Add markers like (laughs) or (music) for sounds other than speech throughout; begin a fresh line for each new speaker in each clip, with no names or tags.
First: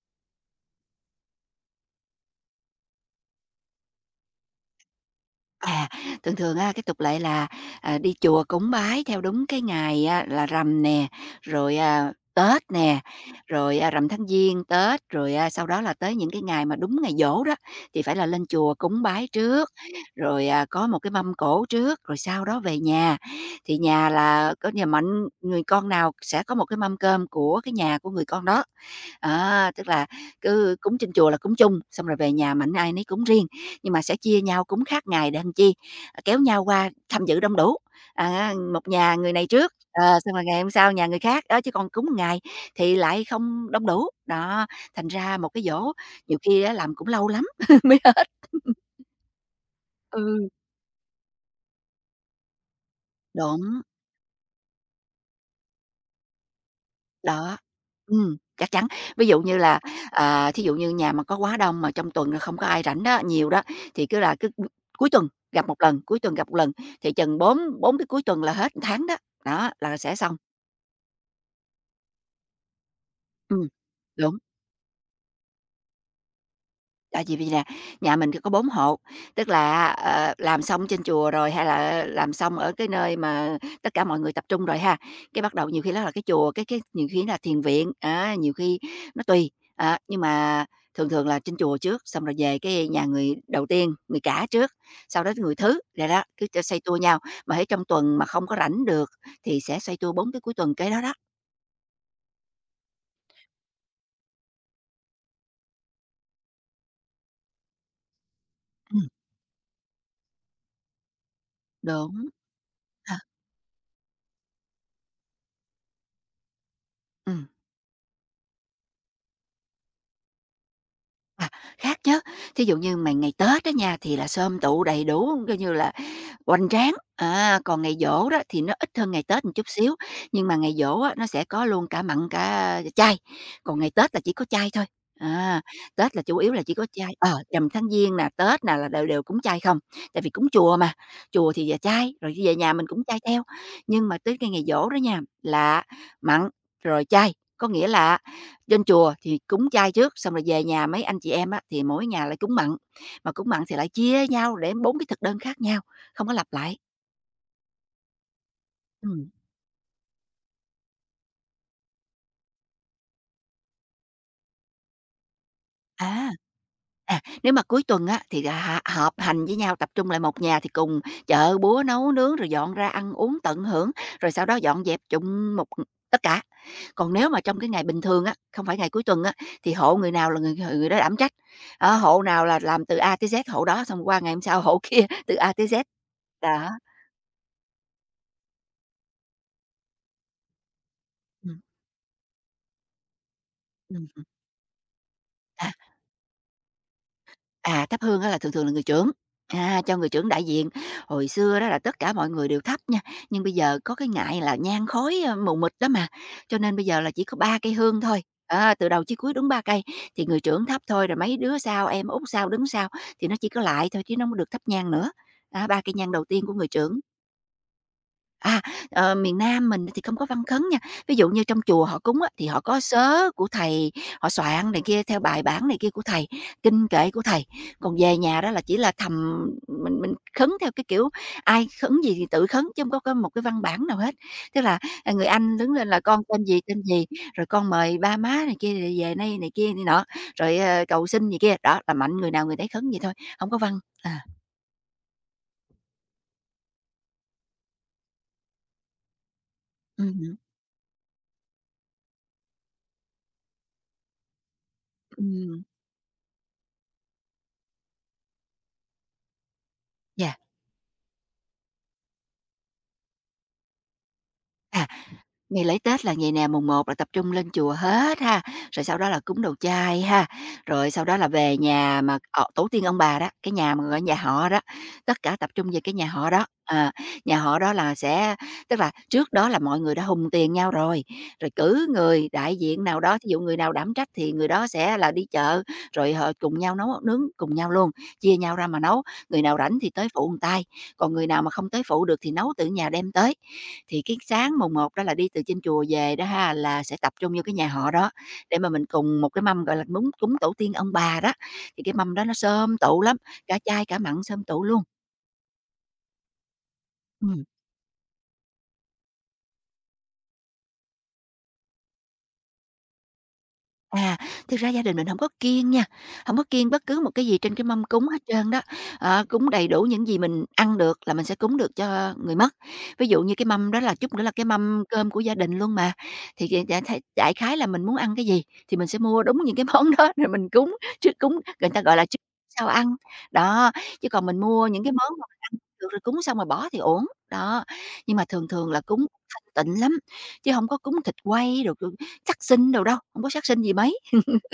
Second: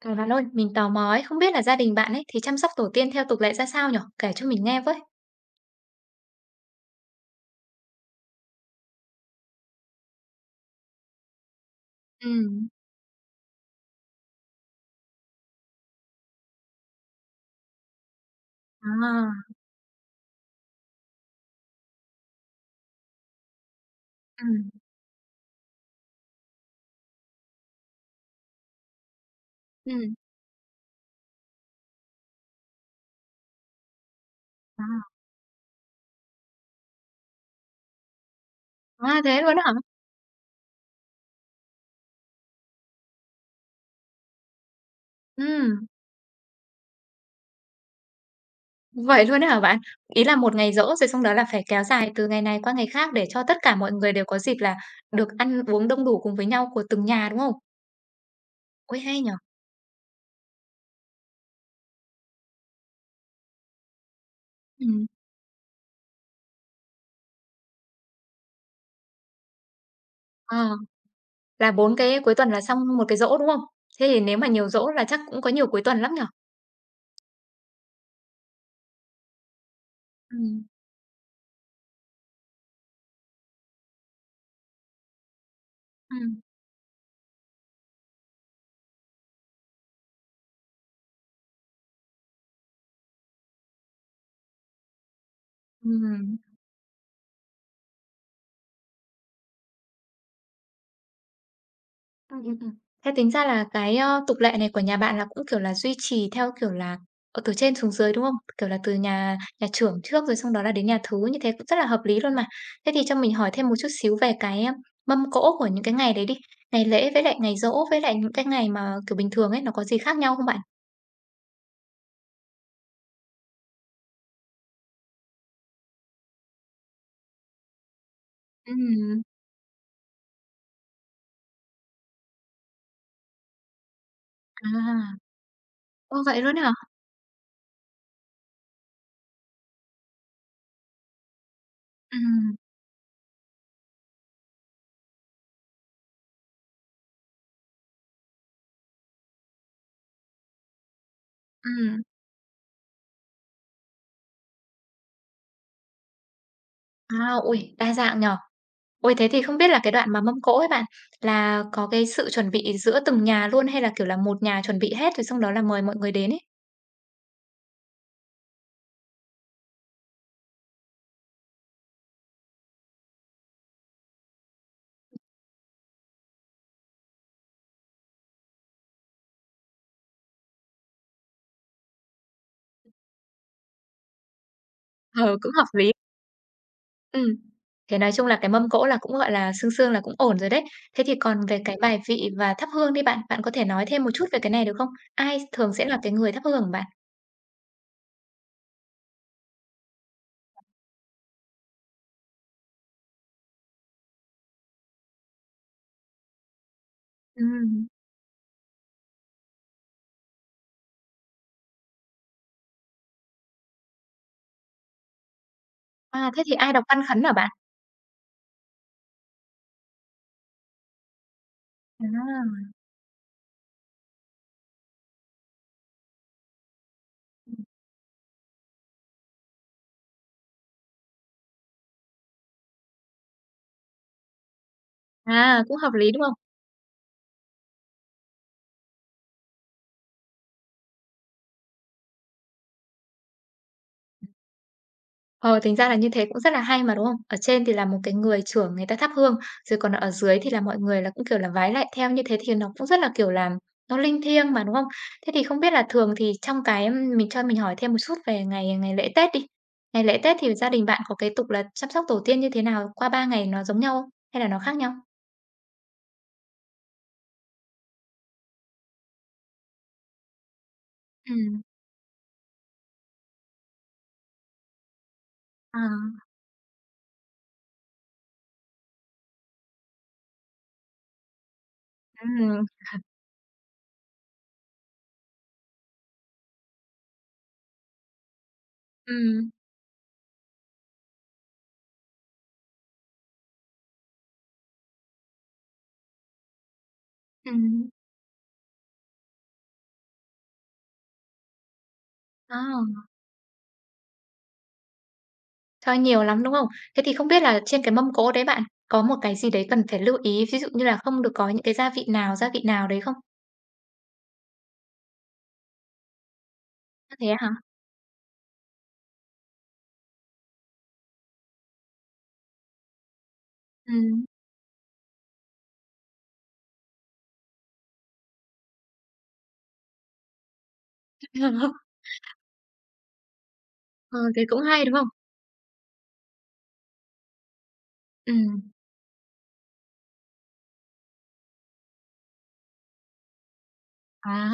À, bạn ơi, mình tò mò ấy, không biết là gia đình bạn ấy thì chăm sóc tổ tiên theo tục lệ ra sao nhở? Kể cho mình nghe với.
À, Thường thường á, cái tục lệ là, đi chùa cúng bái theo đúng cái ngày, là rằm nè, rồi, Tết
Ừm.
nè, rồi, rằm tháng Giêng, Tết, rồi, sau đó là tới những cái ngày mà đúng ngày giỗ đó, thì phải là lên chùa cúng bái
À,
trước, rồi, có một cái mâm cỗ trước, rồi sau đó về nhà. Thì nhà là
Ừm,
có nhà mạnh người con nào sẽ có một cái mâm cơm của cái nhà của người con đó. Đó, tức là
ừm.
cứ cúng trên chùa là cúng chung, xong rồi về nhà mạnh ai nấy cúng riêng, nhưng mà sẽ chia nhau
à,
cúng khác ngày để làm chi? Kéo nhau qua tham dự đông đủ, một nhà
à,
người
thế
này
luôn hả?
trước, xong rồi ngày hôm sau nhà người khác, đó, chứ còn cúng ngày thì lại không đông đủ. Đó, thành ra một cái
Ừm,
giỗ nhiều khi á làm cũng lâu lắm (laughs) mới
vậy luôn hả bạn? Ý là
ừ,
một ngày giỗ rồi xong đó là phải kéo dài từ ngày này qua ngày khác để cho tất cả
đúng,
mọi người đều có dịp là được ăn uống đông đủ cùng với nhau của từng nhà, đúng không?
đó, chắc chắn.
Ôi, hay
Ví
nhở!
dụ như là, thí dụ như nhà mà có quá đông mà trong tuần là không có ai rảnh đó, nhiều đó, thì cứ
Ừm.
cuối tuần gặp một lần, cuối tuần gặp một lần, thì chừng 4 4 cái cuối tuần là hết tháng đó, đó, là sẽ xong.
Ờ, là 4 cái cuối tuần là xong một cái giỗ, đúng không?
Ừm,
Thế thì
đúng,
nếu mà nhiều giỗ là chắc cũng có nhiều cuối tuần lắm nhở.
tại vì vì nè, nhà mình thì có 4 hộ, tức là, làm
Ừm,
xong trên chùa rồi hay là làm xong ở cái nơi mà tất cả mọi người tập trung rồi ha, cái bắt đầu nhiều khi đó là cái
ừm.
chùa, cái nhiều khi là thiền viện, á, nhiều khi nó tùy, á, nhưng mà thường thường là trên chùa trước, xong rồi về cái nhà người đầu tiên, người cả trước, sau đó tới người thứ, rồi đó,
Ừm.
cứ cho xoay tua nhau, mà hễ trong tuần mà không có rảnh được thì sẽ xoay tua 4 cái cuối tuần kế đó đó.
Ừm, ừm, ừm. Thế tính ra là cái, tục lệ này của nhà bạn là cũng, kiểu là, duy trì theo, kiểu là, ờ, từ trên xuống dưới, đúng không? Kiểu là, từ
Ừm,
nhà nhà trưởng trước rồi xong đó là đến nhà thứ, như thế cũng rất là hợp lý
đúng.
luôn mà. Thế thì cho
Ờ,
mình hỏi thêm một chút xíu về cái, mâm cỗ của những cái ngày đấy đi, ngày lễ với lại
ừm.
ngày giỗ với lại những cái ngày mà, kiểu, bình thường ấy, nó có gì khác nhau không bạn?
À, khác chứ. Thí dụ như mà ngày Tết đó nha, thì là xôm tụ đầy đủ, coi như là hoành tráng, còn ngày giỗ đó thì nó ít hơn
Ừm,
ngày Tết một chút xíu, nhưng mà ngày giỗ á, nó sẽ có luôn cả mặn cả chay, còn ngày Tết là chỉ có chay thôi.
à,
À, Tết
ô,
là chủ
vậy
yếu
luôn á
là
hả?
chỉ có chay, ờ, rằm tháng Giêng nè, Tết nè là đều đều cúng chay không, tại vì cúng chùa mà, chùa thì về chay,
Ừm,
rồi về
ừm.
nhà mình cũng chay theo. Nhưng mà tới cái ngày giỗ đó nha, là mặn, rồi chay, có nghĩa là trên chùa thì cúng chay trước, xong rồi về nhà mấy anh chị em á, thì mỗi nhà lại cúng mặn, mà cúng mặn thì lại chia nhau để 4 cái thực đơn khác nhau. Không có lặp lại.
À, ôi, đa dạng nhở! Ôi, thế
Ừm.
thì không biết là cái đoạn mà mâm cỗ ấy bạn, là có cái sự chuẩn bị giữa từng nhà luôn hay là, kiểu là, một nhà chuẩn bị hết rồi xong đó là mời mọi người
À.
đến ấy?
Nếu mà cuối tuần á, thì, họp hành với nhau, tập trung lại một nhà thì cùng chợ búa nấu nướng, rồi dọn ra ăn uống tận hưởng, rồi sau đó dọn dẹp chung một tất cả. Còn nếu mà trong cái ngày bình thường á, không phải ngày cuối tuần á, thì hộ người nào là người người đó đảm trách, á, hộ nào là làm từ A tới Z hộ đó, xong qua ngày hôm sau hộ kia (laughs) từ
Ừ, cũng
A
hợp
tới Z.
lý.
Đó,
Ừm. Thế nói chung là cái mâm cỗ là cũng, gọi là, sương sương là cũng ổn rồi đấy. Thế thì còn về
ừm,
cái bài vị và thắp hương đi bạn, bạn có thể nói thêm một
ừm.
chút về cái này được không? Ai thường sẽ là cái người thắp hương hả bạn?
Thắp hương á là thường thường là người trưởng, cho người trưởng đại diện. Hồi xưa đó là tất cả mọi người đều thắp nha, nhưng bây giờ có cái ngại là nhang khói, mù mịt đó mà, cho nên bây giờ là chỉ có 3 cây
Ừm.
hương thôi, á, từ đầu chí cuối đúng 3 cây, thì người trưởng thắp thôi, rồi mấy đứa sau, em út sau, đứng sau thì nó chỉ có lại thôi chứ nó không có được thắp nhang nữa. Á, 3 cây nhang đầu
À, thế
tiên
thì
của người
ai đọc văn
trưởng.
khấn hả bạn?
À, miền Nam mình thì không có văn khấn nha. Ví dụ như trong chùa họ cúng á, thì họ
À,
có sớ của thầy, họ soạn này kia theo bài bản này kia của thầy, kinh kệ của thầy. Còn về nhà đó là chỉ là thầm mình khấn theo cái kiểu ai khấn gì thì tự khấn chứ không có một cái văn bản nào hết. Tức là, người anh
à,
đứng
cũng
lên
hợp
là
lý,
"Con
đúng không?
tên gì, rồi con mời ba má này kia rồi về đây" này kia này nọ, rồi, cầu xin gì kia. Đó, là mạnh người nào người đấy khấn vậy thôi, không có văn. À,
Ờ, tính ra là như thế cũng rất là hay mà, đúng không? Ở trên thì là một cái người trưởng người ta thắp hương, rồi còn ở
hứm,
dưới thì là mọi người là cũng, kiểu là, vái lại theo, như thế thì nó cũng rất là, kiểu là, nó linh thiêng mà, đúng không? Thế thì không
ừm,
biết là thường thì trong cái, mình cho mình hỏi thêm một chút về ngày ngày lễ Tết đi. Ngày lễ
yeah,
Tết thì gia đình bạn có cái tục là chăm sóc tổ tiên như thế nào? Qua ba ngày nó giống nhau không? Hay là nó khác
à.
nhau?
Ngày lễ Tết là ngày nè, mùng một là tập trung lên chùa hết ha, rồi sau đó là cúng đầu chay ha, rồi sau đó là về
Ừm,
nhà mà tổ tiên ông bà đó, cái nhà mà gọi nhà họ đó, tất cả tập trung về
ờ,
cái nhà họ đó. Nhà họ đó là sẽ tức là trước đó là mọi người đã hùng tiền nhau rồi, rồi cử người đại
ừm,
diện nào đó, ví dụ người nào đảm trách thì người đó sẽ là đi chợ, rồi họ cùng nhau nấu nướng cùng nhau luôn, chia nhau ra mà nấu, người
Ừm,
nào rảnh thì tới phụ một tay, còn người nào mà không tới phụ được thì nấu từ nhà đem tới. Thì cái sáng mùng một đó là đi từ trên chùa về đó ha, là sẽ tập trung vô cái nhà
ừm.
họ đó, để mà mình cùng một cái mâm, gọi là, cúng cúng tổ tiên ông bà đó, thì cái mâm đó nó xôm tụ
à.
lắm, cả chay cả mặn xôm tụ luôn.
Trời, nhiều lắm, đúng không? Thế thì không biết
Ừm.
là trên cái mâm cỗ đấy bạn có một cái gì đấy cần phải lưu ý, ví dụ như là không được có những cái gia vị nào đấy không?
À, thực ra gia đình mình không có kiêng nha, không có kiêng bất cứ một
A, thế
cái gì
hả?
trên cái mâm cúng hết trơn đó. Ờ, cúng đầy đủ những gì mình ăn được là mình sẽ cúng được cho người mất. Ví dụ như cái mâm đó là chút nữa
Ừm.
là cái mâm cơm của gia đình luôn mà, thì đại khái là mình muốn ăn cái gì thì mình sẽ mua đúng những cái (laughs) món đó rồi mình cúng, trước cúng người ta gọi
(laughs)
là trước sau ăn. Đó, chứ
Ờ,
còn mình
thế cũng
mua
hay,
những cái
đúng không?
món mà mình ăn được rồi cúng xong rồi bỏ thì uổng. Đó, nhưng mà thường
Ừm.
thường là cúng thanh tịnh lắm, chứ không có cúng thịt quay được. Sát sinh đồ đâu, hổng có sát sinh gì mấy.
À,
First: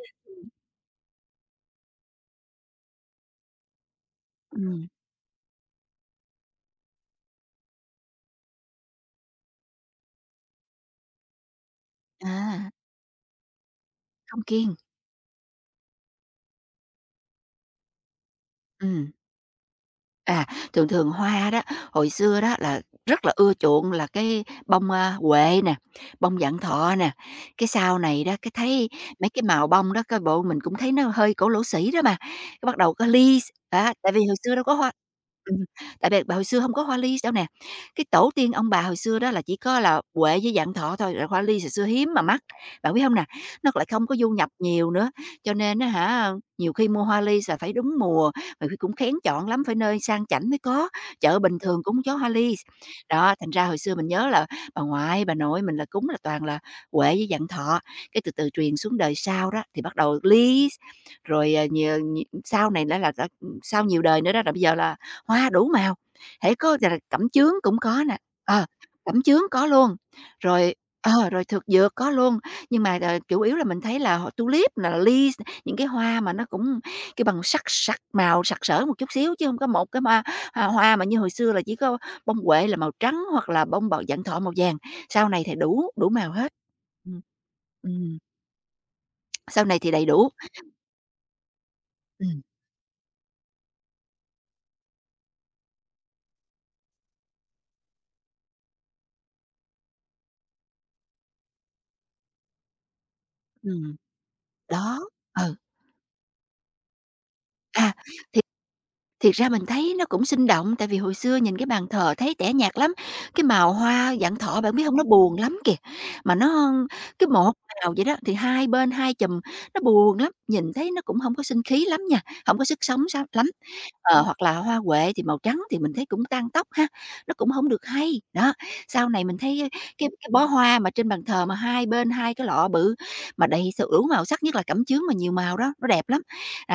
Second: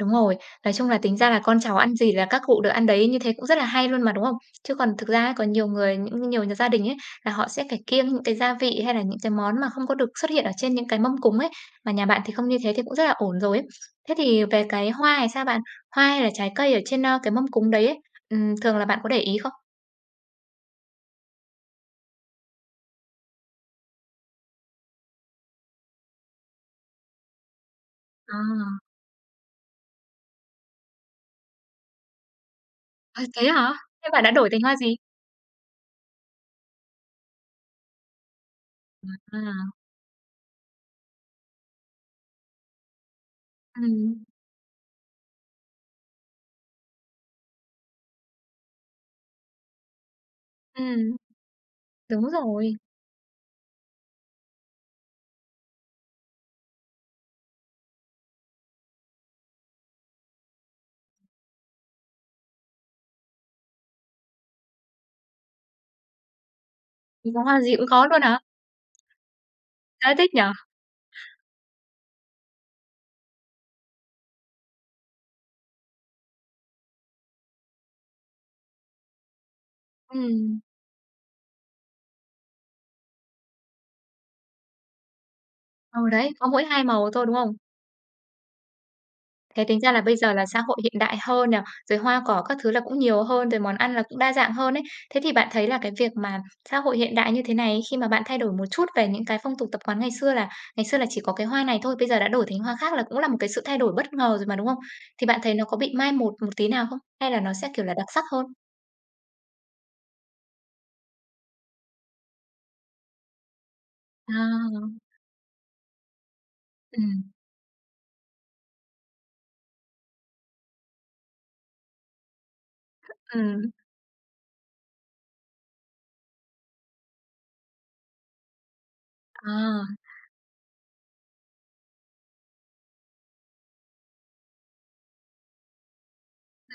đúng rồi. Nói chung là tính ra là con cháu ăn gì là các cụ được ăn đấy, như thế cũng rất là hay luôn mà, đúng không? Chứ
Ừm,
còn thực ra ấy, có nhiều người, những nhiều nhà gia đình ấy, là họ sẽ phải kiêng những cái gia vị hay là những cái món mà không có được xuất hiện ở trên những cái mâm cúng ấy, mà nhà bạn thì không như
à,
thế thì cũng rất là ổn rồi ấy. Thế
không
thì về
kiêng,
cái hoa thì sao bạn? Hoa hay là trái cây ở trên, cái mâm cúng đấy ấy, thường là bạn có
ừm.
để ý không?
À, thường thường hoa đó, hồi xưa đó là rất là ưa chuộng là cái bông, huệ nè, bông vạn thọ nè, cái sau này đó, cái
À,
thấy mấy cái màu bông đó coi bộ mình cũng thấy nó hơi cổ lỗ sĩ đó mà, cái bắt đầu có
à,
ly
thế hả?
á,
Thế
tại vì
bạn đã
hồi
đổi
xưa
thành
đâu có
hoa
hoa.
gì?
Ừm, tại vì hồi xưa không có hoa ly đâu nè. Cái tổ tiên ông bà hồi xưa đó là chỉ
À,
có là huệ với vạn thọ thôi, rồi hoa ly hồi xưa hiếm mà mắc, bạn biết không nè? Nó
ừ
lại không có du nhập nhiều nữa, cho nên á hả, nhiều khi mua hoa ly là phải đúng mùa, mà Huy cũng kén chọn lắm, phải nơi sang chảnh mới có,
ừm,
chợ bình thường cúng chó
đúng
hoa ly.
rồi.
Đó, thành ra hồi xưa mình nhớ là bà ngoại, bà nội mình là cúng là toàn là Huệ với Dặn Thọ, cái từ từ truyền xuống đời sau đó thì bắt đầu Ly, rồi, nhiều nhiều sau này đã là đã sau nhiều đời nữa đó là bây giờ là hoa đủ màu, hễ có là cẩm
Thì có
chướng
hoa gì
cũng
cũng
có
có
nè,
luôn hả?
ờ, cẩm chướng có luôn,
Thế thích nhỉ?
rồi rồi thực dược có luôn. Nhưng mà, chủ yếu là mình thấy là họ tulip, là ly, những cái hoa mà nó cũng cái bằng sắc sắc màu, sặc sỡ một chút xíu chứ không có một cái hoa,
Ừm.
hoa mà như hồi xưa là chỉ có bông huệ là màu trắng hoặc là bông bầu vạn thọ màu vàng, sau này thì đủ
Ừ,
đủ
đấy,
màu
có
hết.
mỗi hai màu
Ừm.
thôi, đúng không?
Ừm,
Thế
sau này
tính
thì
ra là
đầy
bây
đủ.
giờ là xã hội hiện đại hơn nè, rồi hoa cỏ
Ừm,
các thứ là cũng nhiều hơn, rồi món ăn là cũng đa dạng hơn ấy. Thế thì bạn thấy là cái việc mà xã hội hiện đại như thế này khi mà bạn thay đổi một chút về những cái phong tục tập quán ngày xưa là chỉ có cái hoa này thôi, bây giờ đã đổi thành hoa khác là cũng là một cái sự thay đổi
ừm,
bất ngờ rồi mà, đúng không?
đó,
Thì bạn thấy
ừ.
nó có bị mai một một tí nào không? Hay là nó sẽ, kiểu
À,
là, đặc sắc
thì
hơn?
thiệt ra mình thấy nó cũng sinh động, tại vì hồi xưa nhìn cái bàn thờ thấy tẻ nhạt lắm, cái màu hoa vạn thọ bạn biết
À,
hông? Nó buồn lắm kìa, mà nó
ừ,
cái một màu vậy đó, thì hai bên hai chùm, nó buồn lắm, nhìn thấy nó cũng hông có sinh khí lắm nha, hổng có sức sống só lắm.
ừm,
Ờ, hoặc là hoa huệ thì màu trắng thì mình thấy cũng tang tóc ha, nó cũng hổng được hay. Đó, sau này mình thấy
à,
cái bó hoa mà trên bàn thờ mà hai bên hai cái lọ bự mà đầy đủ màu sắc, nhất là cẩm chướng mà nhiều màu đó, nó đẹp lắm.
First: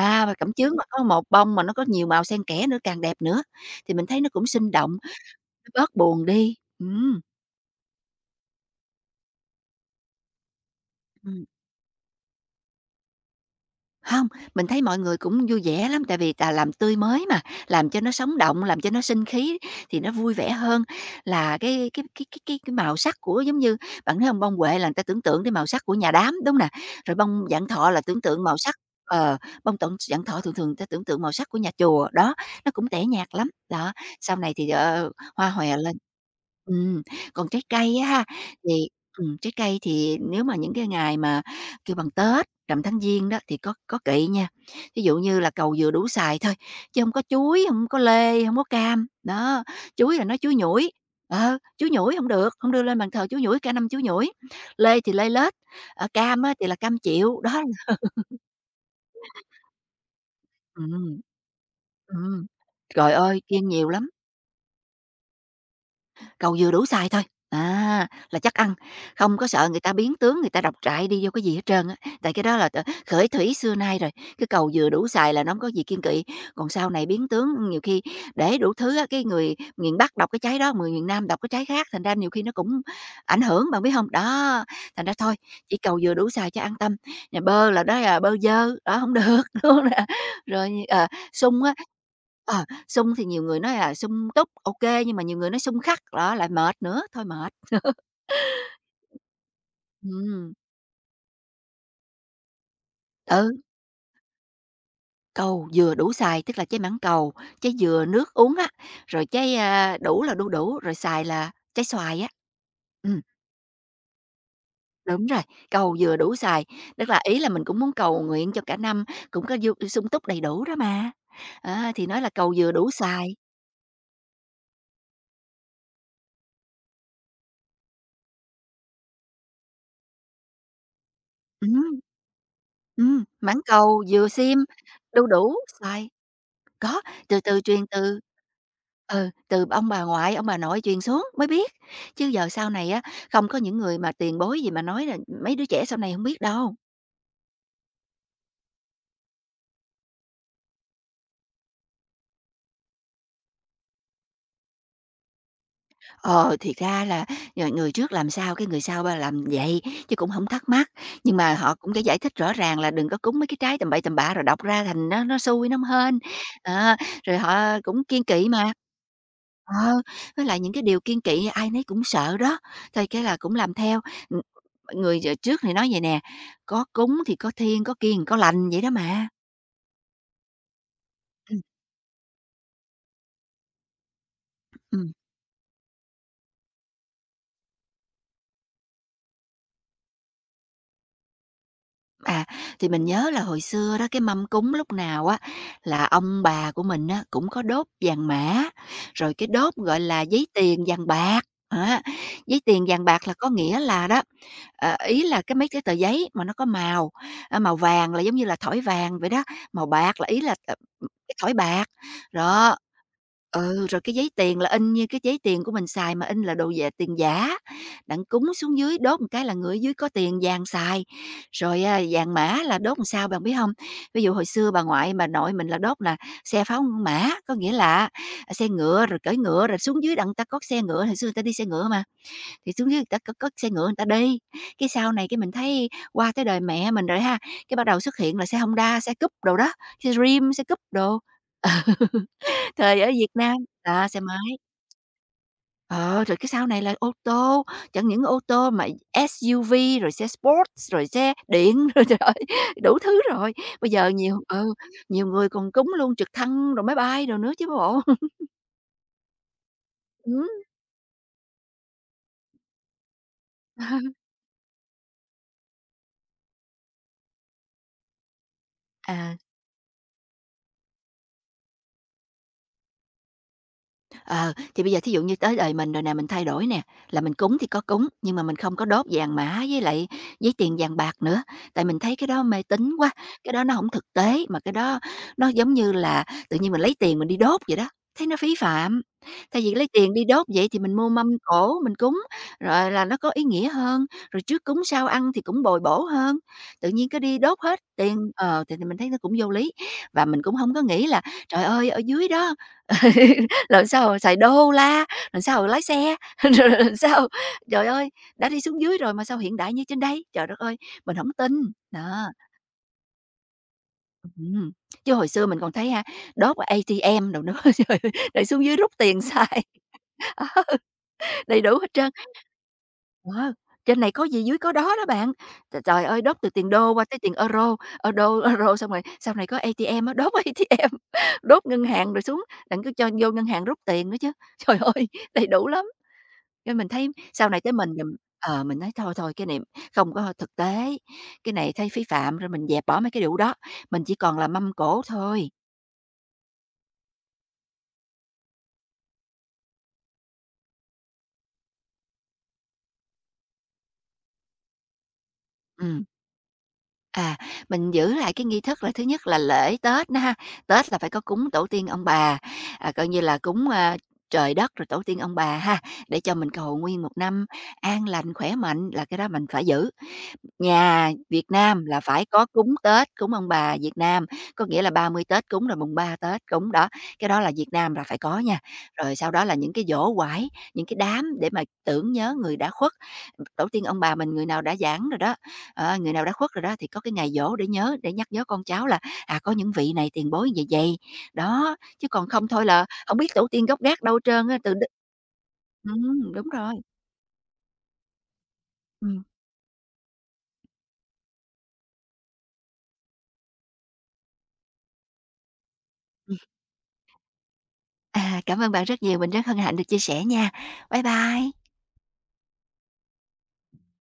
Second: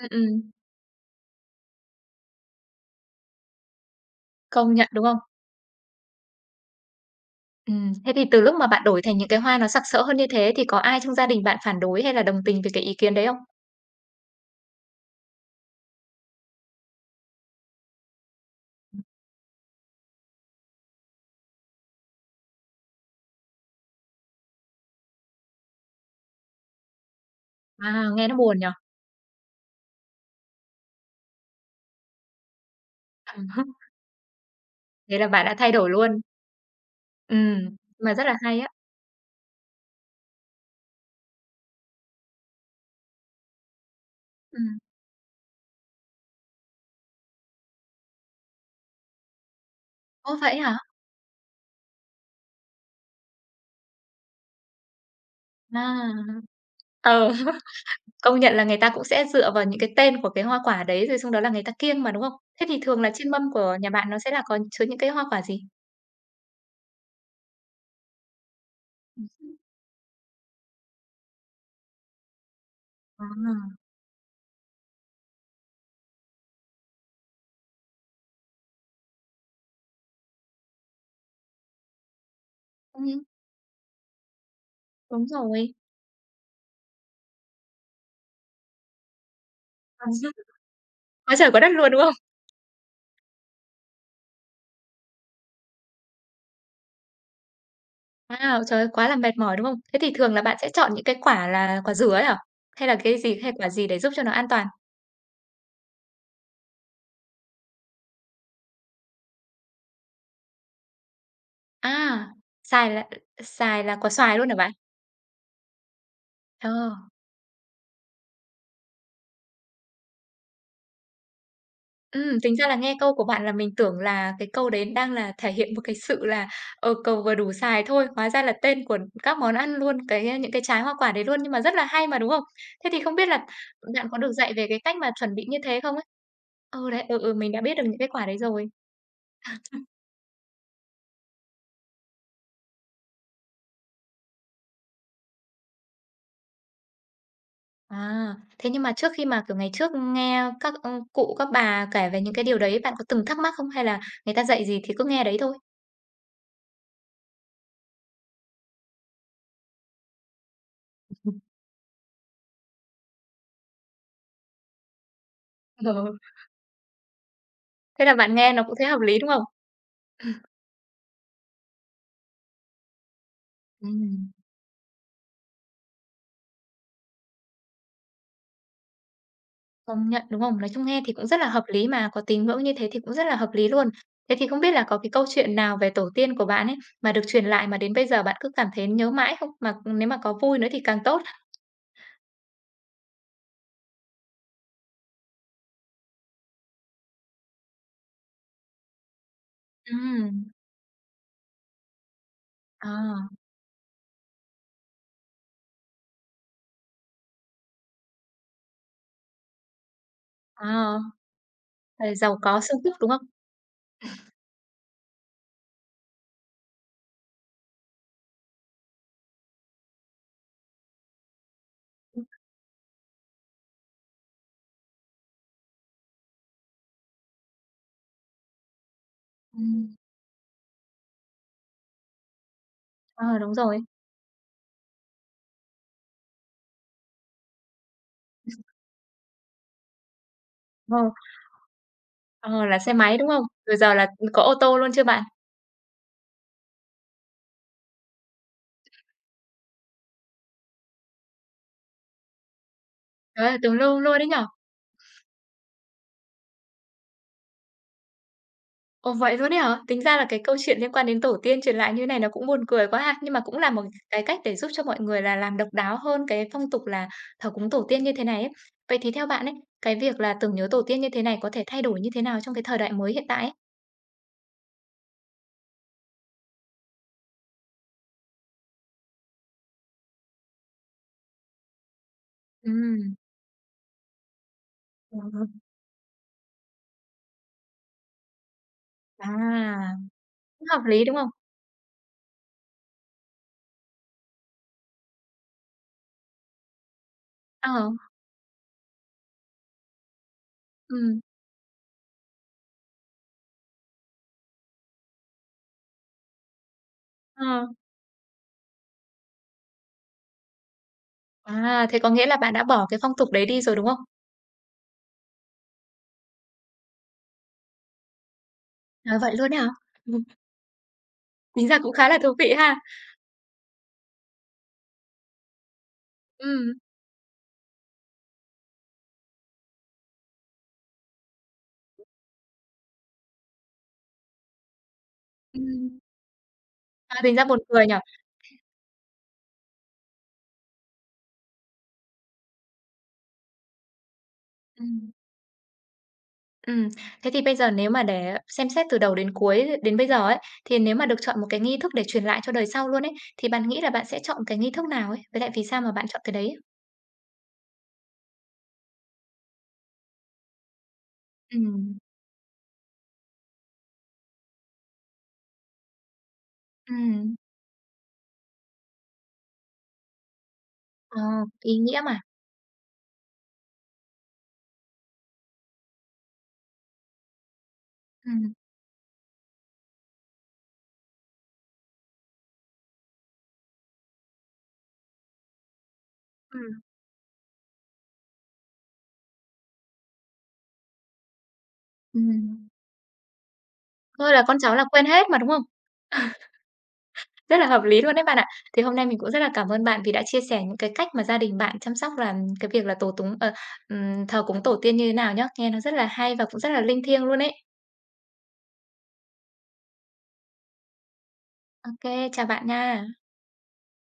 ừm,
mà
ừm,
cẩm chướng mà có một bông mà nó có nhiều màu xen kẽ nữa, càng đẹp nữa, thì mình thấy nó cũng sinh
công nhận,
động,
đúng không?
nó bớt buồn đi. Ừm.
Thế thì từ lúc mà bạn đổi thành những cái hoa nó sặc sỡ hơn như thế thì có ai trong gia đình
Ừm.
bạn phản đối hay là đồng tình về cái ý kiến đấy không?
Không, mình thấy mọi người cũng vui vẻ lắm, tại vì là làm tươi mới mà, làm cho nó sống động, làm cho nó sinh khí thì nó vui vẻ hơn là cái màu sắc của, giống như bạn thấy không, bông huệ là người ta tưởng tượng cái màu sắc của nhà đám, đúng nè? Rồi bông vạn thọ là
À,
tưởng
nghe nó
tượng
buồn
màu
nhỉ?
sắc, ờ, bông tận vạn thọ thường thường người ta tưởng tượng màu sắc của nhà chùa, đó, nó cũng tẻ nhạt lắm.
(laughs)
Đó, sau này thì, ờ,
Thế là bạn
hoa
đã thay
hòe
đổi
lên.
luôn.
Ừm, còn trái cây á
Mà
ha,
rất là hay á.
thì, trái cây thì nếu mà những cái ngày mà kêu bằng Tết Rằm tháng Giêng đó thì có kỵ nha,
Ừm.
ví dụ như là cầu vừa đủ xài thôi, chứ không có chuối, không có lê, không có cam. Đó, chuối là
Ô,
nói chuối
vậy hả?
nhủi, ờ, chuối nhủi không được, không đưa lên bàn thờ chuối nhủi, cả năm chuối nhủi. Lê thì lê lết, ờ,
À,
cam á thì là cam
ờ,
chịu, đó
(laughs)
là
công nhận là người ta cũng sẽ dựa vào những cái tên của cái hoa quả đấy, rồi
ừm.
xong đó là người ta kiêng mà, đúng không?
Ừm.
Thế thì thường là
Trời
trên mâm
ơi, kiêng
của
nhiều
nhà
lắm.
bạn nó sẽ là có chứa những cái hoa quả gì?
Cầu vừa đủ xài thôi, à, là chắc ăn, không có sợ người ta biến tướng, người ta độc trại đi vô cái gì hết trơn á. Tại cái đó là
À,
khởi thủy xưa nay rồi, cái cầu vừa đủ xài là nó hông có gì kiên kỵ. Còn sau này biến tướng nhiều khi để đủ thứ á, cái người miền Bắc đọc cái trái đó, người miền Nam đọc cái trái khác, thành ra nhiều khi nó cũng
ừm,
ảnh hưởng, bạn biết không? Đó, thành ra
đúng
thôi,
rồi.
chỉ cầu vừa đủ xài cho an tâm, nhà bơ là đó là bơ dơ, đó, không được, (laughs) đúng hông nè?
(laughs)
Rồi, ờ,
Quá trời quá
sung
đất
á,
luôn, đúng không?
ờ. Xung thì nhiều người nói là xung túc, ok, nhưng mà nhiều người nói xung khắc, đó, lại mệt nữa, thôi mệt.
Wow, trời ơi, quá là mệt mỏi, đúng không? Thế thì thường là
Ừm,
bạn sẽ chọn những cái quả là quả dứa ấy hả? Hay là cái gì hay
ừ,
quả gì để giúp cho nó an toàn?
cầu dừa đủ xài, tức là trái mảng cầu, trái dừa nước uống á, rồi trái, a, đủ là đu đủ, rồi xài là trái xoài
À,
á.
xài là
Ừm,
xài là quả xoài luôn hả bạn?
đúng rồi, cầu dừa đủ xài,
Ờ,
tức là ý là mình cũng muốn cầu nguyện cho cả năm cũng có du sung túc đầy đủ đó mà. Á, thì nói là cầu
tính ra
dừa
là
đủ
nghe câu của
xài.
bạn là mình tưởng là cái câu đấy đang là thể hiện một cái sự là, ờ, cầu vừa đủ xài thôi, hóa ra là tên của các món ăn luôn, cái những cái trái hoa quả đấy luôn, nhưng mà rất là
Ừm,
hay mà, đúng không? Thế thì không biết là
mảng cầu,
bạn có
dừa
được dạy
sim,
về cái cách mà
đu
chuẩn bị
đủ,
như thế không ấy?
xoài.
Ừ,
Có,
đấy, ừ, ừ,
từ
mình đã
từ
biết được
truyền
những cái
từ,
quả đấy rồi.
ừ, từ ông bà ngoại, ông bà nội truyền xuống mới biết, chứ giờ sau này á, không có những người mà tiền bối gì mà nói là mấy đứa trẻ sau này không biết đâu.
À, thế nhưng mà trước khi mà, kiểu, ngày trước nghe các, cụ, các bà kể về những cái điều đấy, bạn có từng thắc mắc không? Hay là người ta dạy gì thì cứ nghe đấy thôi?
Ờ, thì ra là, ờ, người trước làm sao cái người sau ba làm vậy, chứ cũng không thắc mắc, nhưng mà
(laughs)
họ cũng đã giải thích rõ ràng là đừng có cúng mấy cái trái tầm bậy tầm bạ rồi đọc ra thành nó xui, nó không
Ừ,
hên. Ờ, rồi họ
thế
cũng
là
kiên
bạn
kỵ
nghe nó
mà.
cũng thấy hợp lý, đúng không?
Ờ, với lại những cái điều kiêng kỵ ai nấy cũng sợ đó, thôi cái là cũng làm theo.
Ừm,
Ừm, người giờ trước thì nói vậy nè: "Có cúng thì có thiêng, có kiêng có lành" vậy đó mà.
công nhận, đúng không? Nói chung nghe thì cũng rất là
Ừm,
hợp lý mà, có tín ngưỡng như thế thì cũng rất là hợp lý luôn. Thế thì không biết là có cái
ừm.
câu chuyện nào về tổ tiên của bạn ấy, mà được truyền lại mà đến bây giờ bạn cứ cảm thấy nhớ mãi không? Mà nếu mà có vui nữa thì càng tốt.
À, thì mình nhớ là hồi xưa đó, cái mâm cúng lúc nào á là ông bà của mình á cũng có đốt vàng mã, rồi cái đốt, gọi là,
Ừm,
giấy tiền vàng bạc, á. Giấy tiền
ờ,
vàng bạc là có nghĩa là đó, ờ, ý là cái mấy cái tờ giấy mà nó có màu, a, màu vàng là giống như là thỏi vàng vậy đó, màu bạc là ý là, ờ,
ờ,
cái thỏi bạc.
giàu có
Đó.
sung túc, đúng không?
Ừ, rồi cái giấy tiền là in như cái giấy tiền của mình xài mà in là đồ giả tiền giả. Đặng cúng xuống dưới, đốt một cái là người ở dưới có tiền vàng xài. Rồi, a, vàng mã là đốt làm sao bạn biết không? Ví dụ hồi xưa bà ngoại, bà nội mình là đốt là xe pháo mã, có nghĩa là, à, xe ngựa rồi cưỡi ngựa rồi
Ừm,
xuống dưới đặng ta có xe ngựa, hồi xưa người ta đi xe ngựa mà, thì xuống dưới người ta có
ờ,
có
đúng
xe
rồi.
ngựa người ta đi. Cái sau này cái mình thấy qua tới đời mẹ mình rồi ha, cái bắt đầu xuất hiện là xe Honda, xe Cúp đồ đó, xe Dream, xe Cúp
Ờ.
đồ. (laughs)
Ờ, là xe
Thời ở
máy, đúng
Việt
không?
Nam,
Rồi giờ là,
à, xe
có ô
máy.
tô luôn chưa bạn?
Ờ, rồi cái sau này là ô tô, chẳng những ô tô mà SUV, rồi xe sports, rồi xe điện, (laughs) rồi trời ơi, đủ thứ
Trời
rồi.
ơi, tùm
Bây
lum
giờ
luôn đấy
nhiều,
nhỉ?
ừ, nhiều người còn cúng luôn trực thăng rồi máy bay rồi nữa chứ bộ. (laughs)
Ồ, vậy luôn ấy hả? Tính ra là cái
Ừm.
câu chuyện liên quan đến tổ tiên truyền lại như này nó cũng buồn cười quá ha, nhưng mà cũng là một cái
(laughs)
cách để giúp cho mọi người là làm độc đáo hơn cái phong tục là thờ cúng tổ tiên như thế này ấy. Vậy thì theo
À.
bạn ấy, cái việc là tưởng nhớ tổ tiên như thế này có thể thay đổi như thế nào trong cái thời đại mới hiện tại ấy?
Ờ, thì bây giờ thí dụ như tới đời mình rồi nè, mình thay đổi nè, là mình cúng thì có cúng, nhưng mà mình không có đốt vàng mã với lại giấy tiền vàng bạc nữa, tại mình thấy cái đó mê tín quá,
Ừm.
cái đó nó không thực tế, mà cái đó
Ờ, ờ.
nó giống như là tự nhiên mình lấy tiền mình đi đốt vậy đó, thấy nó phí phạm.
À,
Thay vì lấy tiền đi đốt
cũng
vậy thì
hợp
mình
lý,
mua
đúng
mâm
không?
cổ mình cúng, rồi là nó có ý nghĩa hơn, rồi trước cúng sau ăn thì cũng bồi bổ hơn, tự nhiên cứ đi đốt hết
Ờ,
tiền, ờ, thì mình thấy nó cũng vô lý. Và mình cũng không có nghĩ
ừm,
là "Trời ơi, ở dưới đó (laughs) làm sao xài đô la, làm sao lái xe, (laughs) rồi làm sao,
ờ.
trời ơi, đã đi xuống dưới rồi mà sao hiện đại như trên đây, trời đất ơi, mình không tin."
À, thế có nghĩa
Đó,
là bạn đã bỏ cái phong tục đấy đi rồi, đúng không?
ừm, chứ hồi xưa mình còn thấy ha, đốt ở ATM đâu nữa, (laughs) trời ơi, để xuống dưới rút
À,
tiền
vậy luôn ấy
xài,
hả? Ừm,
(laughs) đầy
tính ra
đủ
cũng
hết
khá
trơn.
là thú vị ha.
Ờ, trên này có gì dưới có đó đó bạn. Trời trời ơi, đốt từ tiền
Ừm,
đô qua tới tiền euro, euro, euro xong rồi sau này có ATM á, (laughs) đốt a tê em, (laughs) đốt ngân hàng rồi xuống, đặng cứ cho vô ngân hàng rút tiền nữa chứ. Trời ơi, đầy đủ lắm.
ừm,
Nên mình thấy
à, tính ra
sau
buồn
này tới
cười
mình
nhỉ?
thì mình nói thôi thôi cái này không có thực tế, cái này thấy phí phạm rồi mình dẹp bỏ mấy cái điều đó, mình chỉ còn là mâm cỗ
Ừm,
thôi.
ừm. Thế thì bây giờ nếu mà để xem xét từ đầu đến cuối đến bây giờ ấy, thì nếu mà được chọn một cái nghi thức để truyền lại cho đời sau luôn ấy, thì bạn nghĩ là bạn sẽ chọn cái nghi thức nào ấy? Với lại vì sao mà
Ừm,
bạn chọn cái đấy?
à, mình giữ lại cái nghi thức là thứ nhất là lễ Tết nữa ha, Tết là phải có cúng tổ tiên
Ừm,
ông bà, à, coi như là cúng, a, trời đất rồi tổ tiên ông bà ha, để cho mình cầu nguyện một
ừm,
năm an lành, khỏe mạnh là cái đó mình phải giữ. Nhà
ờ,
Việt
ý
Nam là
nghĩa mà.
phải có cúng Tết, cúng ông bà Việt Nam, có nghĩa là 30 Tết cúng, rồi mùng 3 Tết cúng, đó, cái đó là Việt Nam là phải có
Ừm,
nha. Rồi sau đó là những cái giỗ quải, những cái đám để mà tưởng nhớ người đã khuất. Tổ tiên ông bà mình người nào đã giảng rồi đó, ờ, người nào đã khuất rồi
ừm,
đó thì có cái ngày giỗ để nhớ, để nhắc nhớ con cháu là, à, có những vị này tiền bối như vậy vậy. Đó, chứ còn không thôi
ừm.
là không biết tổ tiên gốc gác đâu
Thôi là
trơn
con
á,
cháu
từ
là quên hết mà, đúng không?
đúng rồi,
Rất là hợp lý luôn đấy bạn ạ. Thì hôm nay mình
ừm.
cũng rất là cảm ơn bạn vì đã chia sẻ những cái cách mà gia đình bạn chăm sóc là cái việc là tổ túng thờ cúng tổ tiên như thế nào nhá. Nghe nó rất là hay
Ừm.
và cũng rất là linh thiêng luôn ấy.
À, cảm ơn bạn rất nhiều, mình rất hân hạnh được chia sẻ nha. Bye bye.
OK, chào bạn nha.